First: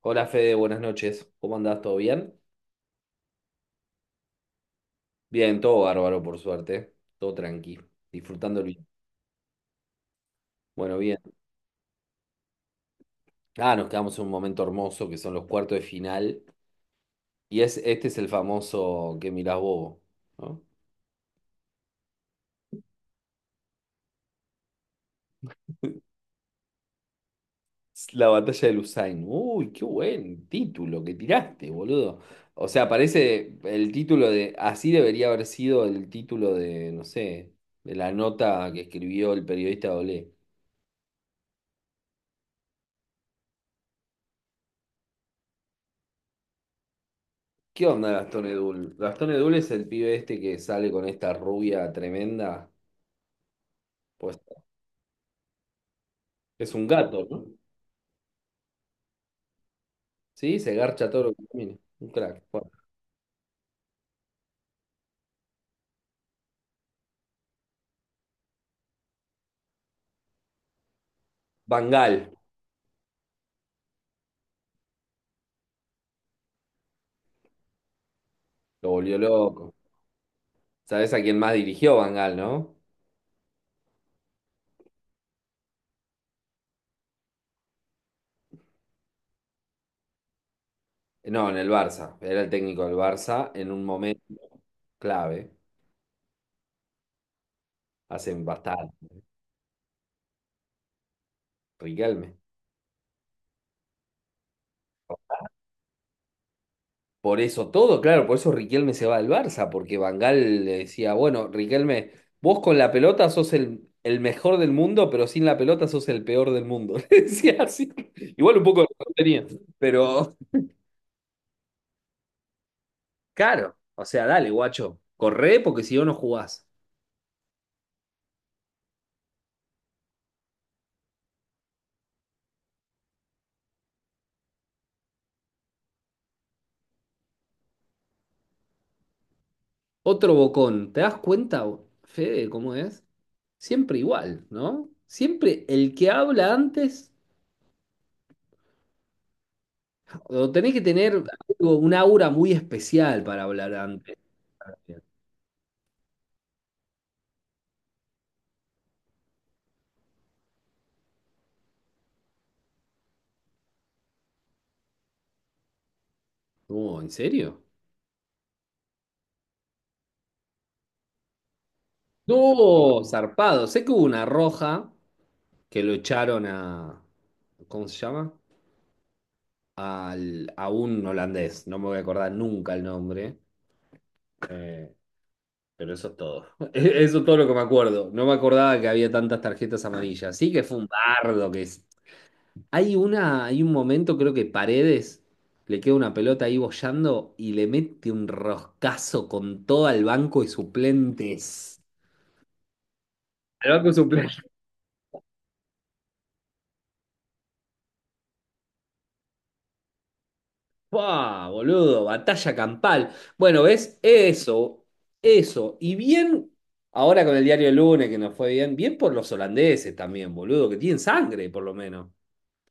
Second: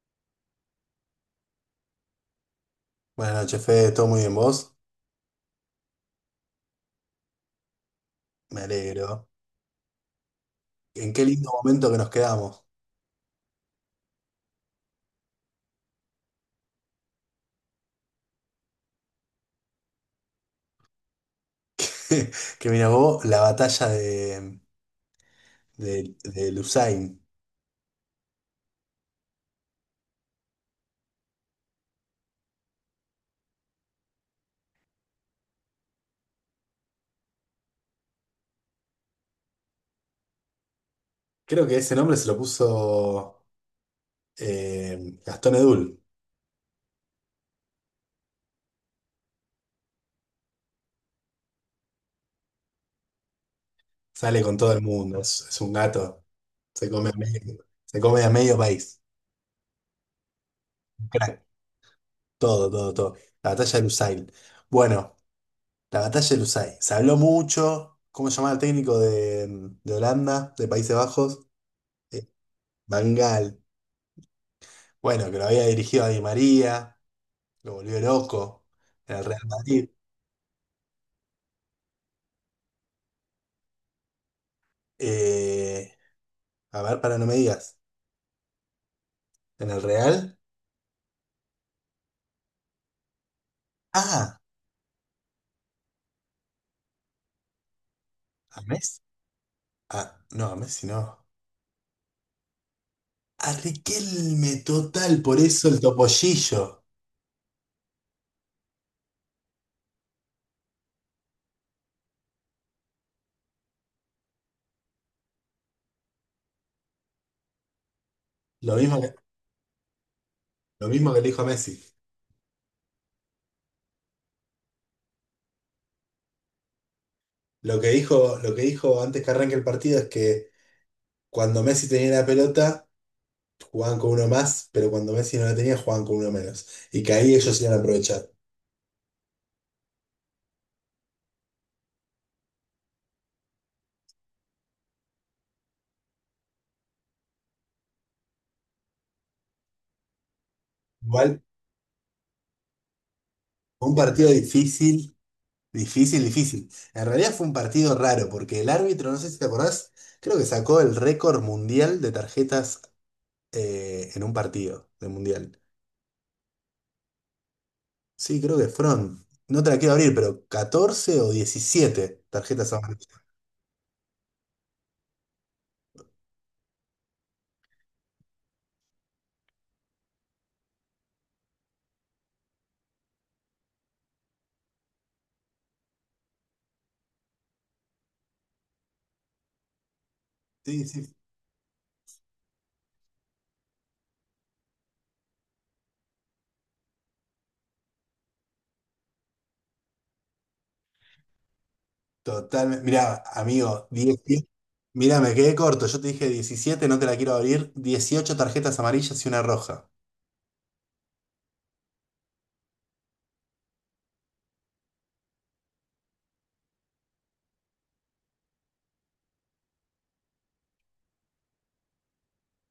Hola Fede, buenas noches. ¿Cómo andás? ¿Todo bien? Buenas noches, Fede, ¿todo muy bien vos? Bien, todo bárbaro, por suerte. Todo tranqui, disfrutando Me el bien. alegro. Bueno, En bien. qué lindo momento que nos quedamos. Ah, nos quedamos en un momento hermoso que son los cuartos de final. Y es, este es el famoso que mirás vos, ¿no? Que mira vos, la batalla de, de Lusain. Es la batalla de Lusain. Uy, qué buen título que tiraste, boludo. O sea, parece el título de. Así debería haber sido el título de, no sé, de la nota que escribió el periodista Olé. Creo que ese nombre se lo puso Gastón Edul. ¿Qué onda Gastón Edul? Gastón Edul es el pibe este que sale con esta rubia tremenda. Pues Sale con todo el mundo, es un gato. es un Se come a gato, ¿no? medio, se come a medio país. Sí, se Un garcha todo lo crack. que camina. Un crack. Todo, Bueno, todo, todo. La batalla de Lusain. Bueno, la batalla de Lusain. Se habló mucho. ¿Cómo se llamaba el técnico de Holanda, de Países Bajos? Van Gaal Eh, Van Gaal. Bueno, que lo había dirigido a Di María, lo volvió loco lo en volvió el Real loco. Madrid. ¿Sabés a quién más dirigió Van Gaal, no? Eh, a ver, para no me digas. ¿En el Real? No, en el Barça. Era el técnico del Barça en un momento Ah, clave. Hace a Messi. bastante. Ah, no, a Messi no. Riquelme. A Riquelme, total, por eso el topollillo. Por eso todo, claro, por eso Riquelme se va al Barça, porque Van Gaal le decía, bueno, Riquelme, vos con la pelota sos el mejor del mundo, pero sin la pelota sos el peor del mundo. Le decía así. Igual un Lo poco lo mismo que, tenía, pero lo mismo que le dijo a Messi. claro, o sea, dale, guacho, corre porque si no, no jugás. Lo que dijo antes que arranque el partido es que cuando Messi tenía la pelota, jugaban con uno más, pero cuando Messi no la tenía, jugaban con uno menos. Y que ahí ellos iban a aprovechar. Otro bocón, ¿te das cuenta, Fede, cómo es? Siempre igual, ¿no? Siempre el que habla antes, o tenés que tener Igual, algo, un aura muy especial para hablar un antes. partido difícil. Difícil, difícil. En realidad fue un partido raro porque el árbitro, no sé si te acordás, creo que sacó el récord mundial de tarjetas en un partido de mundial. Oh, ¿en serio? Sí, creo que fueron, no te la quiero abrir, pero 14 o 17 tarjetas No, amarillas. zarpado. Sé que hubo una roja que lo echaron a, ¿cómo se llama? A un holandés. No me voy a acordar nunca el nombre. eh, pero eso es todo. Eso es todo lo que me acuerdo. No me acordaba que había tantas tarjetas amarillas. Sí que fue Sí, un sí, bardo que es. Hay un momento, creo que Paredes le queda una pelota ahí boyando y le mete un roscazo con todo al banco de suplentes. totalmente. Mirá, Al amigo, banco de diez, suplentes. mirá, me quedé corto. Yo te dije diecisiete, no te la quiero abrir. Dieciocho tarjetas amarillas y una roja. ¡Buah, boludo! Batalla campal. Bueno, ¿ves? Eso, eso. Y bien, ahora con el diario El Lunes que nos fue bien, bien por los holandeses también, boludo, que tienen sangre, por lo menos.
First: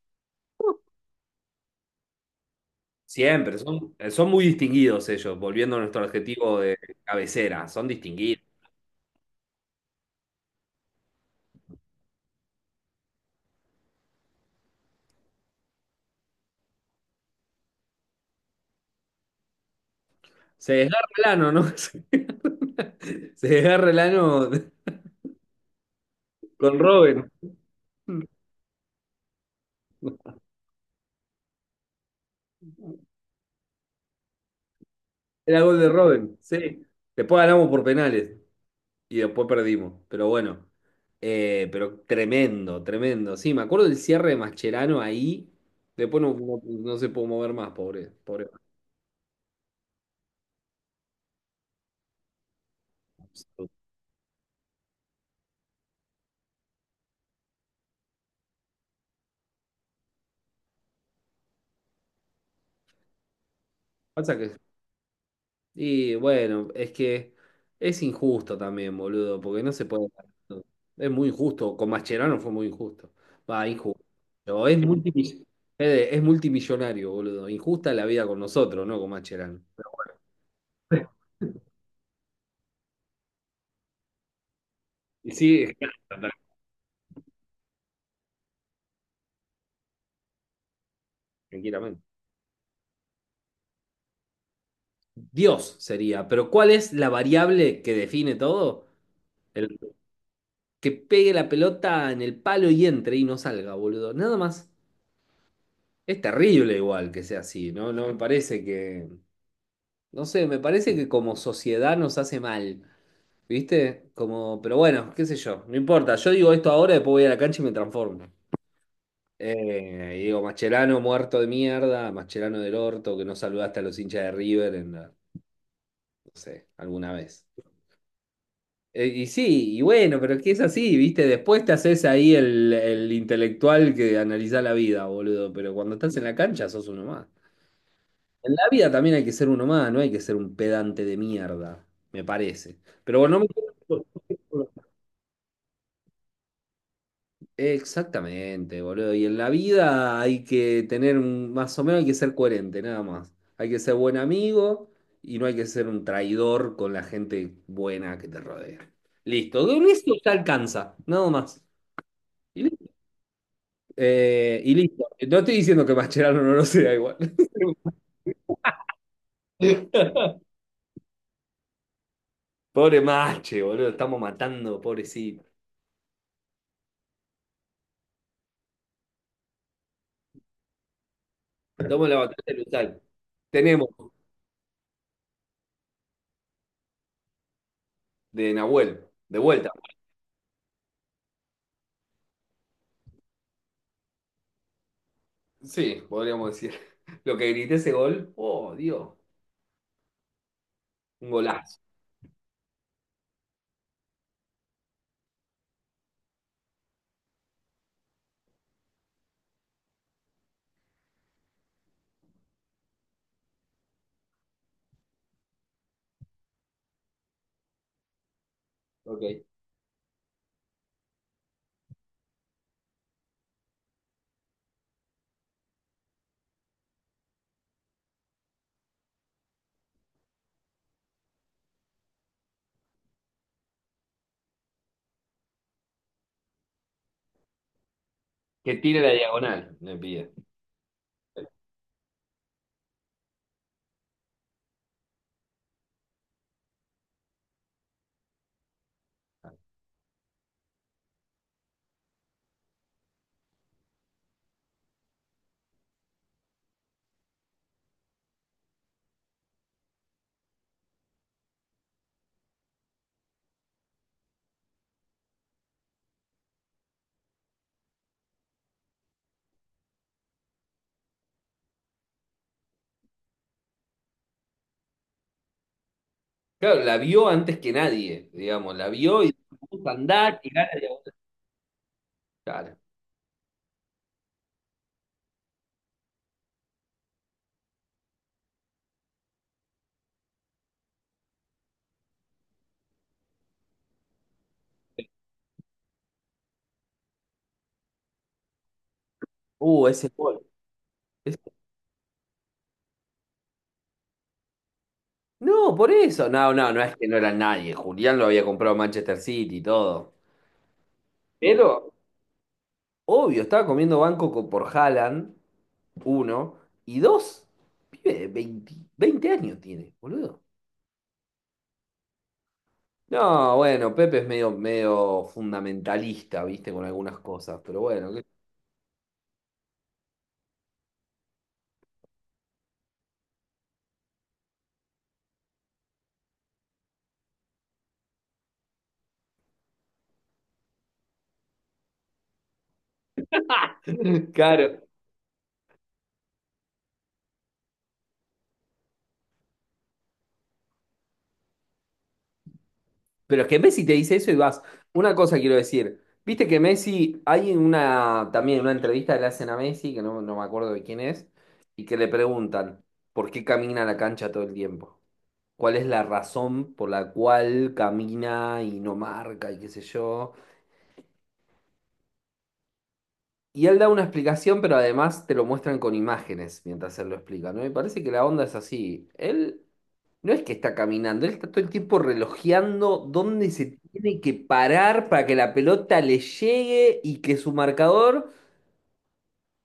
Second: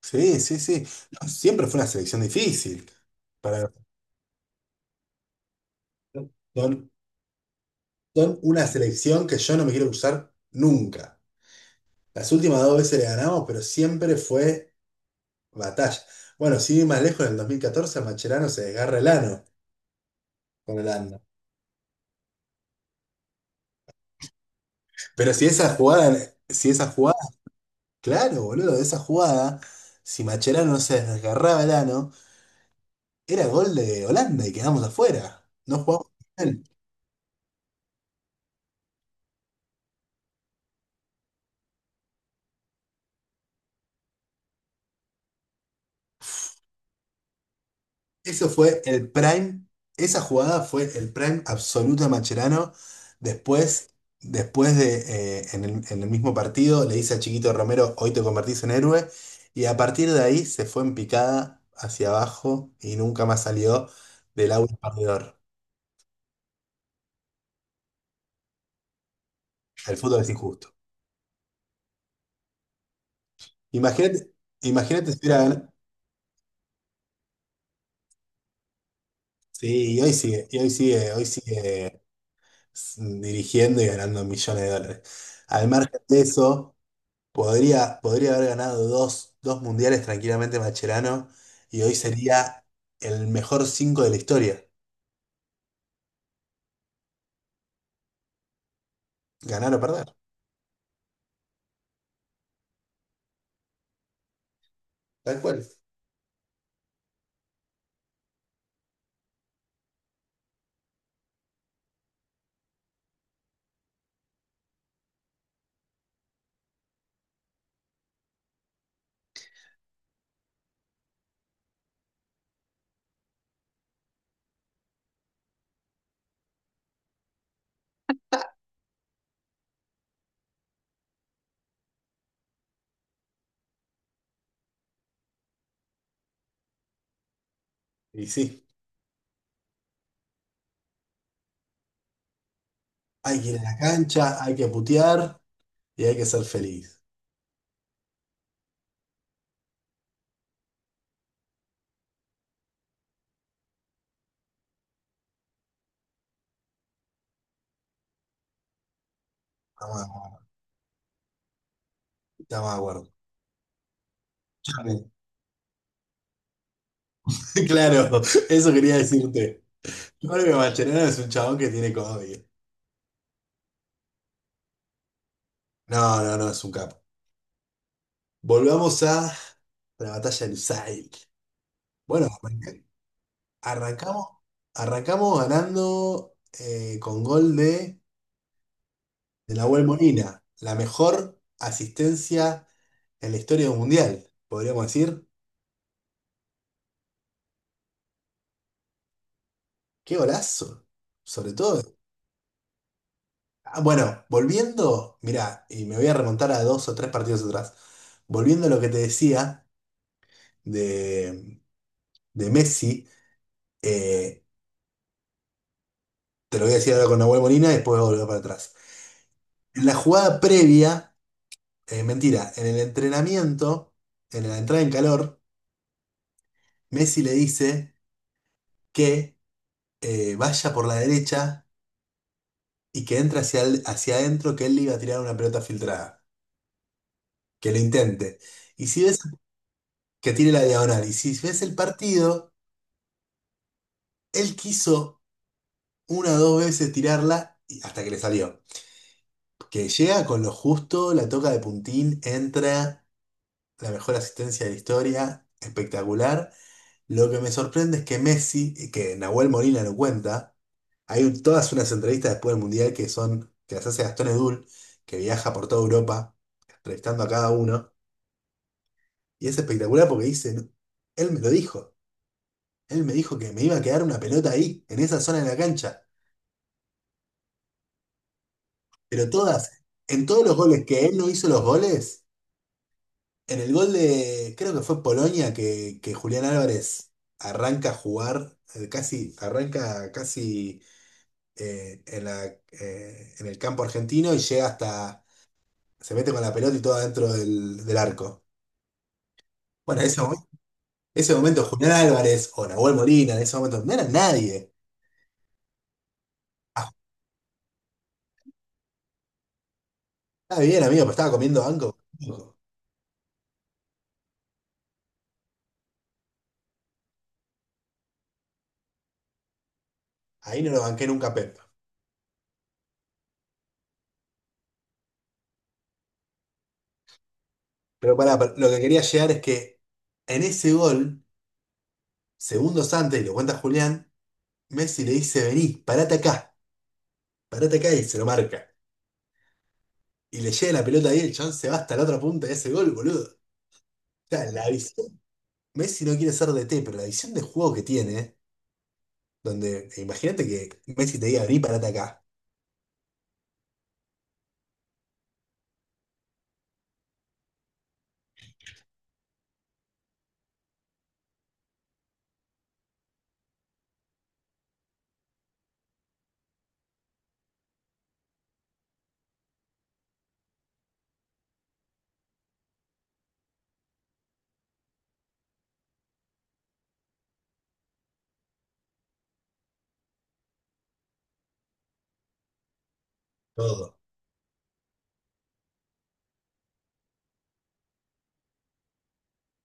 Sí, sí, sí. No, siempre fue una selección difícil. Siempre, Para... son, son muy distinguidos ellos, volviendo a nuestro adjetivo de cabecera, son son distinguidos. una selección que yo no me quiero usar nunca. Las últimas dos veces le ganamos, pero siempre fue batalla. Bueno, si ir más lejos, en el 2014 Macherano se desgarra el ano Se con desgarra Holanda. el ano, ¿no? Se desgarra el ano Pero si esa jugada, si con esa jugada, Robin. claro, boludo, esa jugada, si Macherano no se desgarraba el ano, era gol de Holanda y quedamos afuera. Era No gol de jugamos. Robin, sí. Después ganamos por penales, y después perdimos. Pero bueno, pero tremendo, tremendo. Sí, me acuerdo del cierre de Mascherano ahí. Después no se pudo mover más, pobre, Eso pobre. fue el prime, esa jugada fue el prime absoluto de Mascherano. Después, en el mismo partido, le dice a Chiquito Romero, hoy te convertís en héroe. Y a partir de ahí se fue en picada hacia abajo y nunca más salió Pasa del que, agua perdedor. y bueno, es que es injusto también, boludo, porque no se El puede. fútbol es injusto. Es muy injusto. Con Mascherano fue muy injusto. Va, injusto. Imagínate, Pero es imagínate si hubiera multimill- ganado. Fede, es multimillonario, boludo. Injusta la vida con nosotros, ¿no? Con Mascherano. Sí, y hoy sigue, dirigiendo y ganando millones de dólares. Y sí, Al margen de eso. Podría, podría haber ganado dos, dos mundiales tranquilamente Macherano y hoy tranquilamente. sería el mejor cinco de la historia. Dios sería, pero ¿cuál es la variable que define todo? Ganar El o perder, que pegue la pelota en el palo y entre y no salga, boludo. Nada más. tal cual. Es terrible igual que sea así, ¿no? No me parece que, no sé, me parece que como sociedad nos hace mal, ¿viste? Como, pero bueno, qué sé yo, no importa. Yo digo esto ahora, después voy a la cancha y me transformo. Y digo, Mascherano muerto de mierda, Mascherano del orto, que no saludaste a los hinchas de River en la- no sé, alguna vez. Y sí, y bueno, pero es que es así, ¿viste? Después te haces ahí el intelectual que analiza la vida, boludo, pero cuando estás en la cancha sos uno más. Y En sí, la vida también hay que ser uno más, no hay que ser un pedante de mierda, me parece. Pero bueno, hay no que ir a la cancha, hay me... que putear y hay que ser feliz. Exactamente, boludo. Y en la vida hay que tener, más o menos hay que ser coherente, nada más. Hay que ser buen amigo y no hay que ser un traidor con la gente buena que te rodea. Listo, con eso te Estamos, alcanza, nada más. Y estamos de acuerdo. y Escuchame. listo. No estoy diciendo que Mascherano no lo sea igual. Claro, eso quería decirte. Yo creo que Mascherano es un chabón que tiene comedia. Pobre Mache, boludo, estamos matando, pobrecito. No, no, no, es un capo. Volvamos a la batalla del Lusail. Estamos en la Bueno, batalla de arranca- Luzal. Tenemos Arrancamos, arrancamos ganando con gol de Nahuel, de de vuelta. Nahuel Molina, la mejor asistencia en la historia del Mundial, podríamos decir. Sí, podríamos decir. Lo que grité ese gol, oh, Dios, ¡Qué golazo! un Sobre golazo. todo. Ah, bueno, volviendo, mira y me voy a remontar a dos o tres partidos atrás. Volviendo a lo que te decía de, de Messi, eh, te lo voy a decir ahora con Nahuel Molina y después voy a volver para atrás. Ok. En la jugada previa, mentira, en el entrenamiento, en la entrada en calor, Messi le dice que vaya por la derecha y que entre hacia, hacia adentro que él le iba a tirar una pelota filtrada. Que lo intente. Que Y tire si la ves diagonal, me pide. que tire la diagonal, y si ves el partido, él quiso una o dos veces tirarla hasta que le salió. Que llega con lo justo, la toca de puntín, entra, la mejor asistencia de la historia, espectacular. Lo que me sorprende es que Messi, y que Nahuel Molina lo cuenta, todas unas entrevistas después del Mundial que son, que las hace Gastón Edul, que viaja por toda Europa, entrevistando a cada uno. Y es espectacular porque dice, "No, él me lo dijo, él me dijo que me iba a quedar una pelota ahí, en esa zona de la cancha. Claro, la vio antes que nadie, digamos, la vio Pero y todas, puso a en andar, todos los tirar la goles que diagonal. él no hizo los goles, Claro. en el gol de, creo que fue Polonia, que Julián Álvarez arranca a jugar, arranca casi en la, en el campo argentino y llega hasta, se mete con la pelota y todo adentro del arco. Bueno, Ese ese, gol. mo- ese momento, Julián Álvarez o Nahuel Molina, en ese momento, no era nadie. No, por eso. No, no, no es que no era nadie. Julián lo había comprado Manchester City y todo. Está bien, amigo, pero estaba comiendo Pero, banco. obvio, estaba comiendo banco por Haaland, uno, y dos, pibe de 20, 20 años tiene, boludo. Ahí no lo banqué nunca a Pep. No, bueno, Pepe es medio, medio fundamentalista, viste, con algunas cosas, pero bueno. Pero pará, pero lo que quería llegar es que en ese gol, segundos antes, y lo cuenta Julián, Messi le dice, vení, parate acá y se lo marca. Y le llega la pelota ahí, el chabón se va hasta la otra punta de ese gol, boludo. O sea, la Claro. visión. Messi no quiere ser DT, pero la visión de juego que tiene, donde imagínate que Messi te diga, vení, parate acá. Pero es que Messi te dice eso y vas. Una cosa quiero decir. Viste que Messi, hay también una entrevista que le hacen a Messi, que no me acuerdo de quién es, y que le preguntan por qué camina a la cancha todo el tiempo. ¿Cuál es la razón por la cual camina y no marca y qué sé yo? Y él da una explicación, pero además te lo muestran con imágenes mientras él lo explica, ¿no? Me parece que la onda es así. Él no es que está caminando, él está todo el tiempo relojeando dónde se Todo. tiene que parar para que la pelota le llegue y que su marcador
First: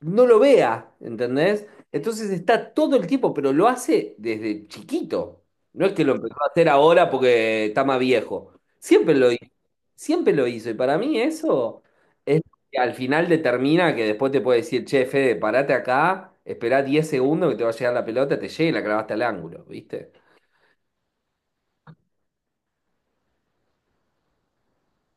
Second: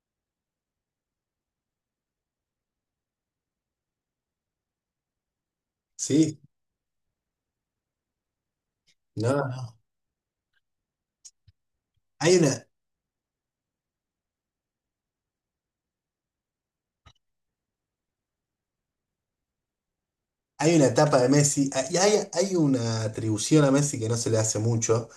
no lo vea, ¿entendés? Entonces está todo el tiempo, pero lo hace desde chiquito. No es que lo empezó ¿Sí? a hacer ahora porque está más viejo. Siempre lo No, hizo, no. siempre lo hizo. Y para mí eso es Hay lo una, que al final determina que después te puede decir, che, Fede, parate acá, esperá 10 segundos que te va a llegar la pelota, te llega y la clavaste al ángulo, ¿viste? hay una etapa de Messi, y hay una atribución a Messi que no se le hace mucho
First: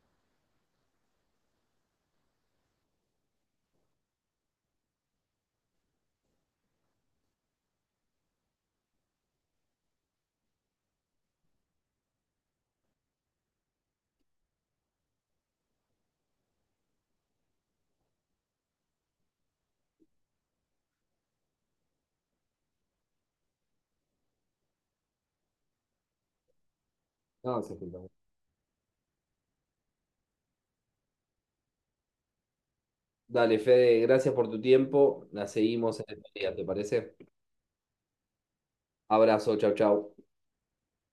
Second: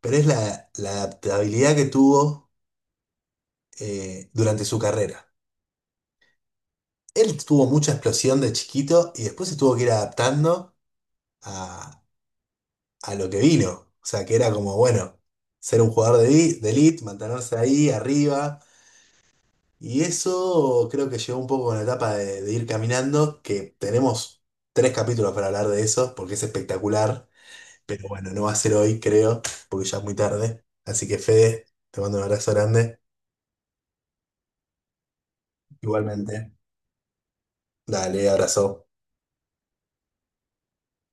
pero es la adaptabilidad que tuvo durante su carrera. Él tuvo mucha explosión de chiquito y después se tuvo que ir adaptando a, a lo que vino. O sea, que era como, bueno, ser un jugador de, de elite, mantenerse ahí arriba. Y eso creo que llegó un poco con la etapa de ir caminando, que tenemos tres capítulos para hablar de eso, porque es espectacular. No, es Pero bueno, no va a ser hoy, creo, porque ya es muy tarde. Así que Fede, te mando un abrazo grande. Dale, Fede, gracias por tu tiempo. La seguimos en el día, Igualmente. ¿te parece? Dale, abrazo. Abrazo, chau, chau.